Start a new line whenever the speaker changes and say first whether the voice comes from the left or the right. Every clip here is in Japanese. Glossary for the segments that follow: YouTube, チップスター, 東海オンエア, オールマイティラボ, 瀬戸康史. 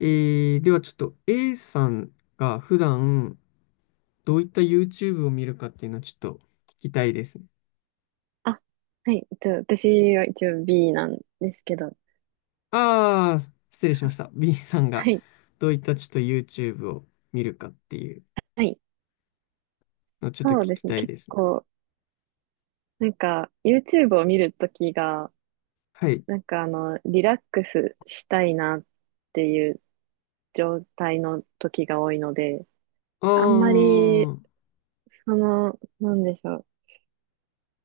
left: ではちょっと A さんが普段どういった YouTube を見るかっていうのをちょっと聞きたいですね。
right: あ、はい。私は一応 B なんですけど。
left: ああ、失礼しました。B さんが
right: はい。
left: どういったちょっと YouTube を見るかっていう
right: はい。
left: のをちょっと聞
right: そうで
left: き
right: すね。
left: たい
right: 結
left: ですね。
right: 構、なんか、YouTube を見るときが、
left: はい。
right: なんかあの、リラックスしたいなっていう状態の時が多いので、
left: ああ、
right: あんまり、その、なんでしょう。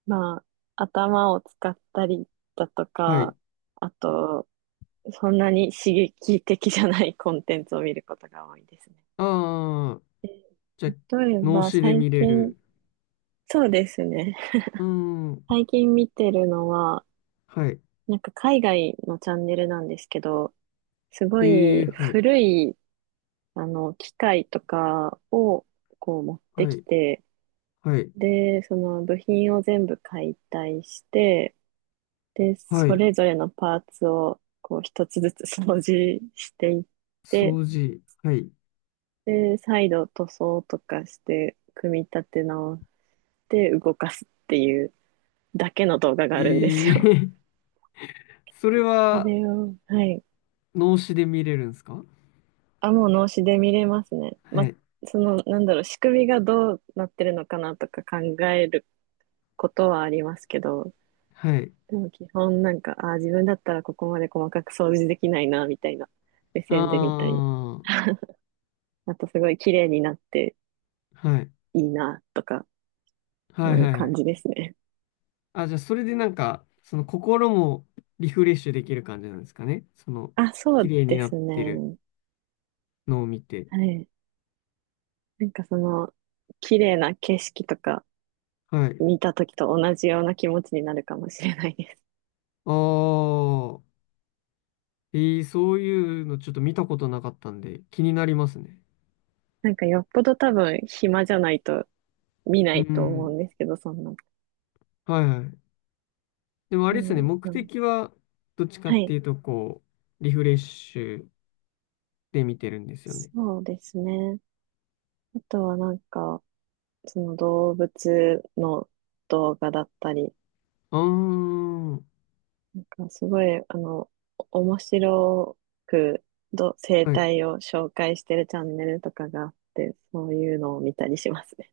right: まあ、頭を使ったりだと
left: はい。
right: か、あと、そんなに刺激的じゃないコンテンツを見ることが多いですね。
left: ああ、じゃあ、
right: 例え
left: 脳
right: ば、
left: 死で
right: 最
left: 見れ
right: 近、
left: る。
right: そうですね。
left: うーん、
right: 最近見てるのは、
left: はい。
right: なんか海外のチャンネルなんですけど、す
left: え
right: ごい
left: ー、はい。
right: 古い、あの、機械とかをこう持って
left: は
right: き
left: い。
right: て、
left: はい。
right: で、その部品を全部解体して、で、
left: は
right: そ
left: い。
right: れぞれのパーツをこう一つずつ掃除していって、
left: 掃除。はい。
right: で、再度塗装とかして組み立て直して動かすっていうだけの動画が
left: え
right: あるんですよ。
left: ー、それ
right: そ
left: は
right: れを、はい、
left: 脳死で見れるんですか？
right: あ、もう脳死で見れますね。ま
left: は
right: あ、
left: い。
right: その、なんだろう、仕組みがどうなってるのかなとか考えることはありますけど、
left: はい。
right: でも基本なんか、ああ自分だったらここまで細かく掃除できないな、みたいな目
left: あ
right: 線で見たり、
left: あ、
right: あとすごい綺麗になって
left: はい。
right: いいな、とか、
left: は
right: そ
left: い
right: うい
left: は
right: う
left: いは
right: 感
left: い。
right: じですね。
left: あ、じゃあ、それでなんか、その心もリフレッシュできる感じなんですかね。
right: あ、そ
left: 綺
right: う
left: 麗に
right: で
left: なっ
right: す
left: てる
right: ね。
left: のを見て。
right: はい。なんかその、綺麗な景色とか
left: はい。
right: 見た時と同じような気持ちになるかもしれないです。
left: ああ、そういうのちょっと見たことなかったんで、気になりますね。
right: なんかよっぽど多分暇じゃないと見な
left: う
right: いと思うん
left: ん。
right: ですけど、そんな。
left: はいはい。でもあれ
right: で
left: ですね、
right: も、
left: 目
right: うん、
left: 的は、どっちかっ
right: は
left: て
right: い。
left: いうと、リフレッシュで見てるんですよね。
right: そうですね。あとはなんか、その動物の動画だったり、
left: ああ、
right: なんかすごい、あの、お面白くど生
left: はい。
right: 態を紹介してるチャンネルとかがあって、そういうのを見たりしますね。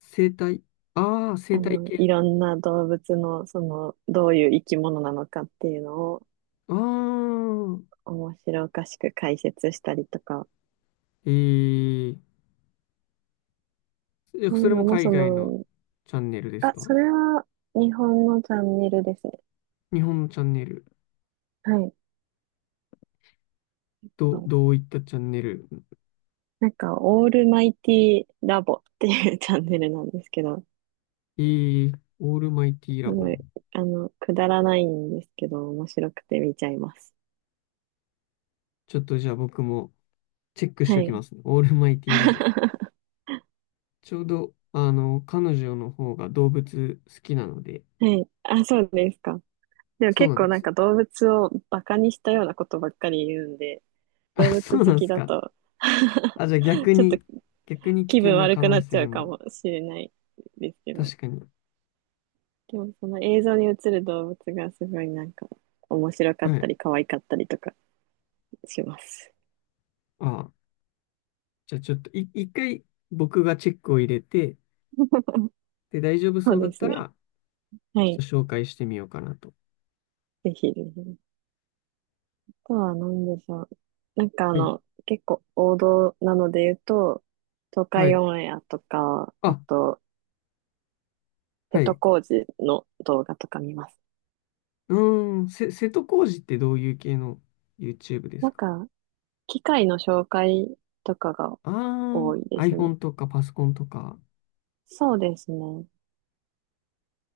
left: 生態。ああ、
right: あ
left: 生態
right: の、い
left: 系。
right: ろんな動物の、その、どういう生き物なのかっていうのを
left: ああ、
right: 面白おかしく解説したりとか、
left: えええ、
right: そう
left: そ
right: いう
left: れも
right: のも
left: 海
right: そ
left: 外の
right: の、
left: チャンネルです
right: あ、
left: か？
right: それは日本のチャンネルですね。
left: 日本のチャンネル。
right: はい。は
left: ど、
right: い、
left: どういったチャンネル？
right: なんか、オールマイティラボっていう チャンネルなんですけど、
left: えーオールマイティ
right: す
left: ラボ。
right: ごいあの、くだらないんですけど、面白くて見ちゃいます。
left: ちょっとじゃあ僕もチェックし
right: は
left: ておきま
right: い。
left: すね。オールマイティラボ。ちょうど、彼女の方が動物好きなので、
right: はい。あ、そうですか。でも
left: そう
right: 結
left: なん
right: 構
left: で
right: なん
left: す。
right: か動物をバカにしたようなことばっかり言うんで、
left: あ、
right: 動物
left: そう
right: 好
left: なんで
right: き
left: す
right: だ
left: か。
right: と
left: あ、じゃあ 逆
right: ちょっと
left: に、逆に危
right: 気
left: 険
right: 分
left: な
right: 悪
left: 可
right: くな
left: 能
right: っちゃ
left: 性
right: うか
left: も。
right: もしれないですけど。
left: 確かに。
right: でもその映像に映る動物がすごいなんか面白かっ
left: は
right: た
left: い。
right: り可愛かったりとかします。
left: あ、じゃあちょっと一回僕がチェックを入れて、で、大丈夫
right: そ
left: そ
right: う
left: うだっ
right: です
left: た
right: ね。
left: ら、
right: は
left: ちょ
right: い。
left: っと紹介してみようかなと。
right: ぜひぜひ。あとは何でしょう。なんかあ
left: はい。
right: の、結構王道なので言うと、東
left: は
right: 海
left: い。
right: オンエアとか、あ
left: あ、
right: と、瀬
left: は
right: 戸
left: い。
right: 康史の動画とか見ます。
left: うーん、瀬戸康史ってどういう系の YouTube で
right: な
left: す
right: ん
left: か？
right: か、機械の紹介とかが
left: あ
right: 多い
left: あ
right: で
left: ー、
right: すね。
left: iPhone とかパソコンとか、
right: そうですね。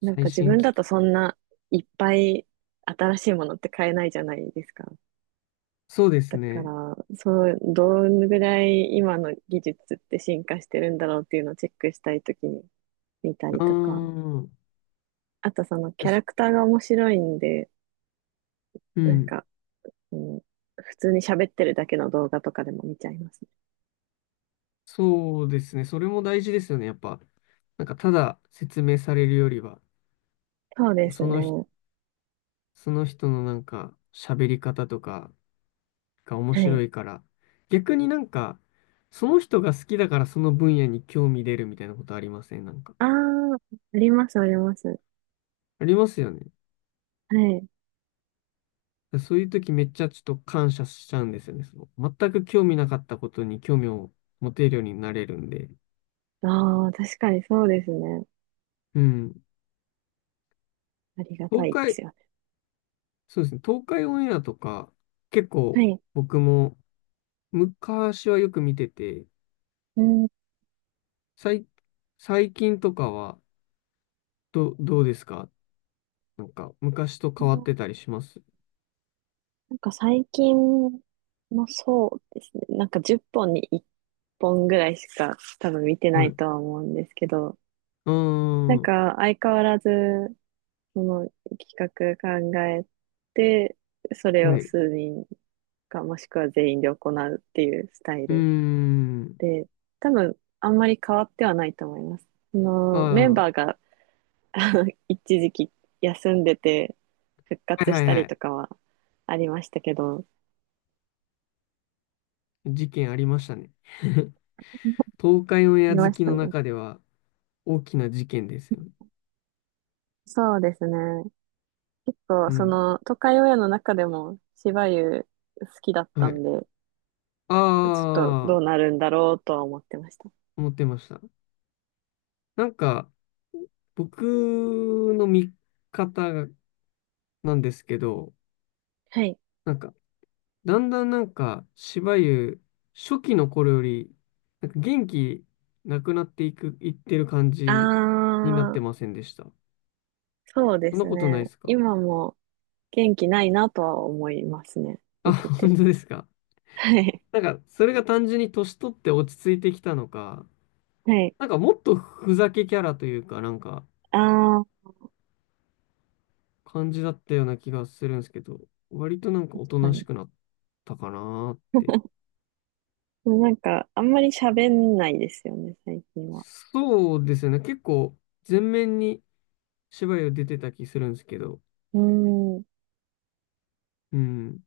right: なん
left: 最
right: か自
left: 新
right: 分
left: 機
right: だと
left: 器。
right: そんないっぱい新しいものって買えないじゃないですか。
left: そうです
right: だか
left: ね。
right: ら、そう、どのぐらい今の技術って進化してるんだろうっていうのをチェックしたいときに見た
left: う
right: り
left: ー
right: とか、
left: ん。
right: あとそのキャラ
left: 確
right: クターが面白いんで、
left: う
right: なん
left: ん。
right: か、うん、普通に喋ってるだけの動画とかでも見ちゃいますね。
left: そうですね。それも大事ですよね。やっぱ、なんか、ただ説明されるよりは、
right: そうです
left: その人、
right: ね。
left: その人のなんか、喋り方とか、が面
right: は
left: 白
right: い。
left: いから。逆になんか、その人が好きだからその分野に興味出るみたいなことありませんなんか。
right: ああ、あります、あります。
left: ありますよね。
right: はい。
left: そういう時めっちゃちょっと感謝しちゃうんですよね。その全く興味なかったことに興味を持てるようになれるんで。
right: ああ、確かにそうですね。
left: うん。
right: ありがた
left: 東
right: いで
left: 海、
right: すよね。
left: そうですね。東海オンエアとか、結構
right: はい。
left: 僕も昔はよく見てて、
right: うん。
left: 最、最近とかはどうですか？なんか昔と変わってたりします？
right: なんか最近もそうですね。なんか10本に1本ぐらいしか多分見て
left: は
right: な
left: い。
right: い
left: う
right: とは思うんですけど、
left: ー
right: なん
left: ん。
right: か相変わらず、その企画考えて、それ
left: は
right: を
left: い。
right: 数人かもしくは全員で行うっていうスタイ
left: うー
right: ル
left: ん。
right: で、多分あんまり変わってはないと思います。そ
left: あ
right: のメン
left: あ、は
right: バーが 一時期休んでて復
left: い
right: 活
left: は
right: し
left: い
right: た
left: は
right: り
left: い。
right: とかはありましたけど、
left: 事件ありましたね。東海オンエア
right: 見
left: 好
right: まし
left: き
right: た
left: の
right: ね。
left: 中では大きな事件ですよね。
right: そうですね。そ
left: う
right: う、そ
left: ん。
right: の、都会親の中でも、芝生好きだっ
left: は
right: た
left: い。
right: んで、
left: あ
right: ちょっとどう
left: あ、
right: なるんだろうとは思ってました。
left: 思ってました。なんか、僕の見方がなんですけど、
right: はい。
left: なんか、だんだんなんか、しばゆ初期の頃より、なんか元気なくなっていく、いってる感
right: あ
left: じになっ
right: ー、
left: てませんでした？
right: そう
left: そ
right: で
left: んな
right: す
left: ことない
right: ね。
left: ですか？
right: 今も元気ないなとは思いますね。
left: あ、
right: 見て
left: 本
right: て。
left: 当ですか？
right: はい。
left: なんか、それが単純に年取って落ち着いてきたのか、
right: はい。
left: なんかもっとふざけキャラというか、なんか
right: あー、
left: 感じだったような気がするんですけど、割となんかお
right: 確
left: と
right: か
left: なし
right: に。
left: くなったかなーって。
right: でもなんか、あんまり喋んないですよね、最近は。
left: そうですよね。結構全面に芝居を出てた気するんですけど、
right: うーん、
left: うん。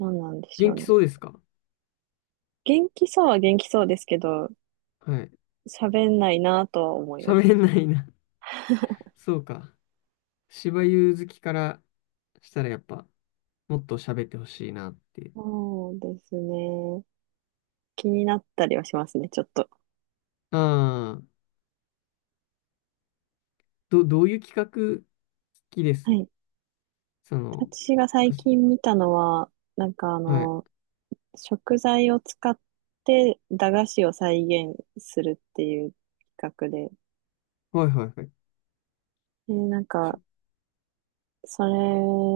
right: どうなんでしょ
left: 元
right: う
left: 気
right: ね。
left: そうですか？
right: 元気そうは元気そうですけど、
left: はい。
right: 喋んないなとは思いま
left: 喋
right: す。
left: んないな。そうか。芝居好きからしたらやっぱもっと喋ってほしいなって。
right: そうですね。気になったりはしますね、ちょっと。
left: ああ、どういう企画好きで
right: は
left: す？
right: い。
left: その、
right: 私が最
left: 私
right: 近見たのは、なんかあ
left: はい。
right: の、食材を使って駄菓子を再現するっていう企画で、
left: はいはいはい。
right: で、なん
left: しょ
right: か、それ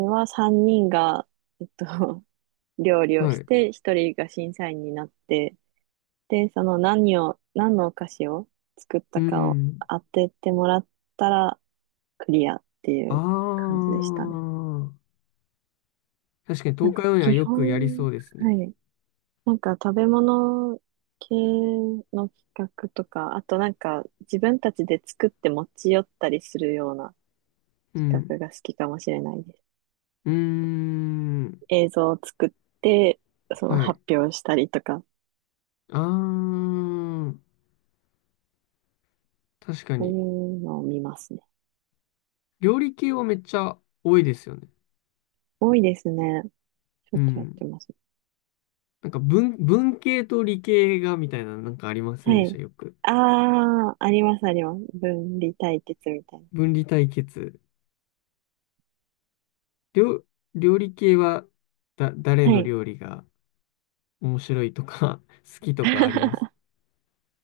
right: は3人が、えっと、料理を
left: は
right: し
left: い。
right: て、1人が審査員になって、で、その何のお菓子を作っ
left: う
right: たかを
left: ん。
right: 当ててもらったら、クリアってい
left: あ
right: う感じでしたね。
left: あ。確かに
right: なん
left: 東
right: か
left: 海オンエア
right: 基
left: よくやりそ
right: 本、
left: うですね。
right: はい。なんか食べ物系の企画とか、あとなんか自分たちで作って持ち寄ったりするような
left: う
right: 企
left: ん。
right: 画が好きかもしれないです。
left: うーん。
right: 映像を作って、その
left: はい。
right: 発表したりとか、
left: ああ。確か
right: そう
left: に。
right: いうのを見ますね。
left: 料理系はめっちゃ多いですよね。
right: 多いですね。しょ
left: う
right: っちゅうやっ
left: ん。
right: てます。
left: なんか文系と理系がみたいななんかありません
right: は
left: でした、
right: い。
left: よく？
right: ああ、ありますあります。分離対決みたいな。
left: 分離対決。料、料理系はだ、誰
right: は
left: の
right: い。
left: 料理が面白いとか 好きとかあります？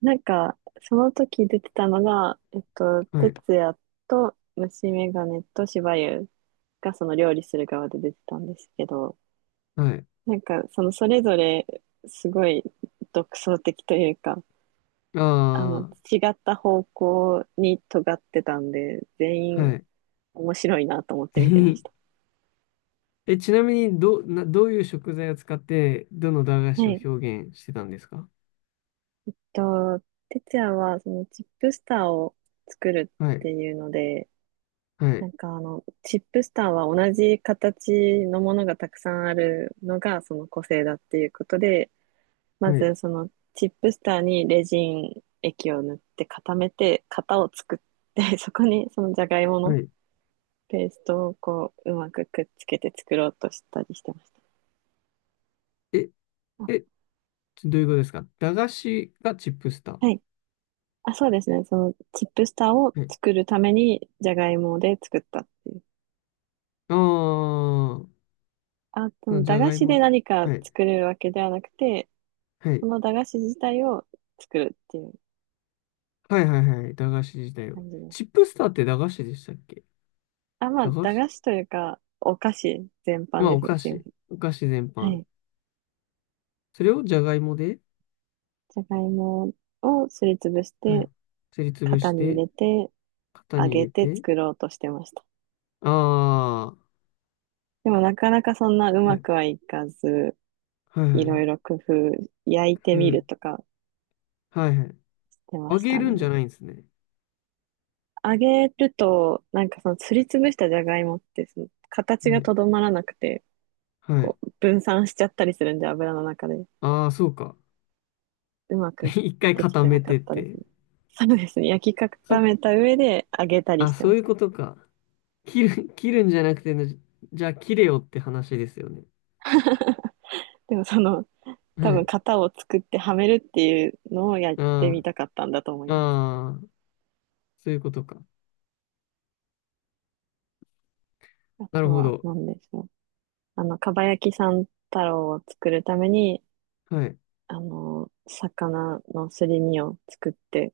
right: なんか、その時出てたのが、
left: はい。
right: 哲也と虫眼鏡としばゆうがその料理する側で出てたんですけど、
left: はい。
right: なんか、そのそれぞれすごい独創的というか、あの、
left: あ
right: 違った方向に尖ってたんで、全
left: あ、は
right: 員
left: い。
right: 面白いなと思っ
left: ぜ
right: て見てま
left: ひ。
right: した。
left: ちなみに、どういう食材を使って、どの駄菓
right: は
left: 子
right: い。
left: を表現してたんですか？
right: と、哲也はそのチップスターを作る
left: は
right: っ
left: い、
right: ていうので、
left: はい、
right: なんかあの、チップスターは同じ形のものがたくさんあるのがその個性だっていうことで、ま
left: はい、
right: ずそのチップスターにレジン液を塗って固めて型を作って、そこにそのじゃがいも
left: は
right: の
left: い。
right: ペーストをこううまくくっつけて作ろうとしたりしてました。
left: え、
right: あ、
left: え、どういうことですか？駄菓子がチップスター。
right: はい。あ、そうですね。そのチップスターを
left: はい。
right: 作るためにじゃがいもで作ったっていう。
left: ああ、
right: あと、そ
left: その
right: の
left: じ
right: 駄
left: ゃ
right: 菓
left: がい
right: 子
left: も
right: で
left: で。
right: 何か
left: はい、
right: 作るわけではなくて、
left: は
right: そ
left: い、
right: の駄菓子自体を作るっていう
left: はい、はい、はい。駄菓子自体を。
right: 感じで
left: チッ
right: す。
left: プスターって駄菓子でしたっけ？
right: あ、まあ、
left: 駄菓
right: 駄
left: 子
right: 菓子というか、お菓子全
left: ま
right: 般
left: あ、
right: で
left: お
right: すね。
left: 菓
right: すいま
left: 子。
right: せん。
left: お菓子全
right: は
left: 般。
right: い。
left: それをじゃがいもで、
right: じゃがいもをすりつぶし
left: はい。
right: て、
left: すりつぶ
right: 型
left: し
right: に入
left: て、
right: れて、
left: 型
right: 揚
left: に入
right: げ
left: れ
right: て
left: て、
right: 作ろうとしてました。
left: あ
right: でもなかなかそんなう
left: あ、は
right: ま
left: い、
right: くはいかず、
left: はいは
right: いろ
left: い、
right: いろ工夫、焼いて
left: ふ、
right: みるとか
left: はいはい。
right: して
left: あ
right: まし
left: げ
right: た
left: るんじゃ
right: ね。
left: ないんですね。
right: 揚げると、なんかそのすりつぶしたじゃがいもって、その
left: は
right: 形が
left: い、
right: とどまらなくて、
left: はい。
right: こう分散しちゃったりするんで、油の中で。
left: ああ、そうか。
right: うま く
left: 一回
right: でき
left: 固
right: て
left: め
right: なか
left: て
right: っ
left: っ
right: たで
left: て。
right: すね。そうですね。焼き固
left: そ、
right: めた上で揚げたり
left: あ、
right: して
left: そう
right: ま
left: い
right: し
left: う
right: た。
left: ことか。切るんじゃなくてね、じゃあ切れよって話ですよね。
right: でもその、
left: は
right: 多分
left: い。
right: 型を作ってはめるっていうのをやって
left: あ
right: みたかったんだと思い
left: あ、
right: ます。
left: ああ、そういうことか。
right: あ
left: な
right: と
left: るほ
right: は
left: ど。
right: 何でしょう。あの、かば焼き三太郎を作るために、
left: はい。
right: あの、魚のすり身を作って、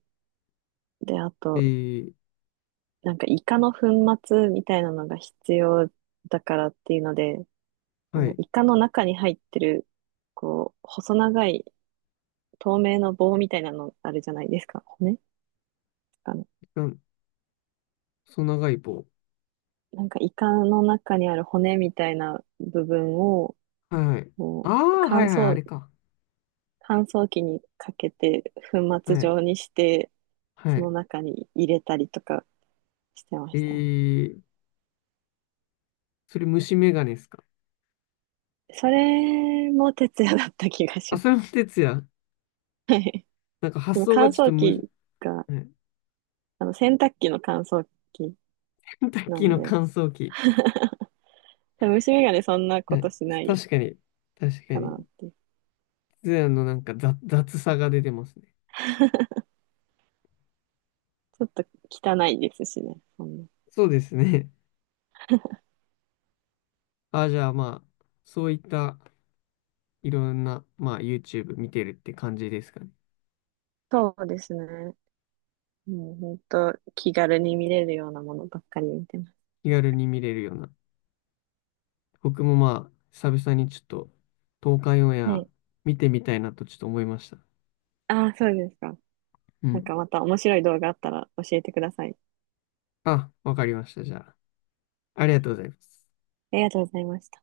right: で、あ
left: え
right: と、
left: ー、
right: なんかイカの粉末みたいなのが必要だからっていうので、あ
left: は
right: の、
left: い。
right: イカの中に入ってる、こう、細長い透明の棒みたいなのあるじゃないですか。骨あの、
left: なん、細長い棒。
right: なんかイカの中にある骨みたいな部分を、
left: はいはい。あ
right: こう
left: あ、はいはい、あれか。
right: 乾燥機にかけて粉末
left: はい、
right: 状にして、
left: は
right: そ
left: い。
right: の中に入れたりとかしてま
left: え
right: したね。
left: ー、それ虫眼鏡ですか？
right: それも徹夜だった気がし
left: あ、
right: ま
left: それも
right: す。
left: 哲也。
right: はい。
left: なんか
right: そ
left: 発
right: の
left: 想
right: 乾
left: がちょっと
right: 燥
left: むず、
right: 機が、
left: はい、
right: あの洗濯機の乾燥機
left: ケンタッ
right: な
left: キー
right: ん
left: の
right: で、
left: 乾燥機。
right: 多分虫眼鏡そんな
left: は
right: こ
left: い、
right: としない
left: 確かに、確か
right: か
left: に。
right: なって。
left: ツヤのなんか雑さが出てますね。
right: ちょっと汚いですしね、そんな。
left: そうですね。あ、じゃあまあ、そういったいろんな、まあ、YouTube 見てるって感じですかね。
right: そうですね。もう本当気軽に見れるようなものばっかり見てます。
left: 気軽に見れるような。僕もまあ、久々にちょっと、東海オンエ
right: は
left: ア
right: い。
left: 見てみたいなとちょっと思いました。
right: ああ、そうですか。
left: う
right: なん
left: ん。
right: かまた面白い動画あったら教えてください。
left: あ、わかりました。じゃあ、ありがとうございます。
right: ありがとうございました。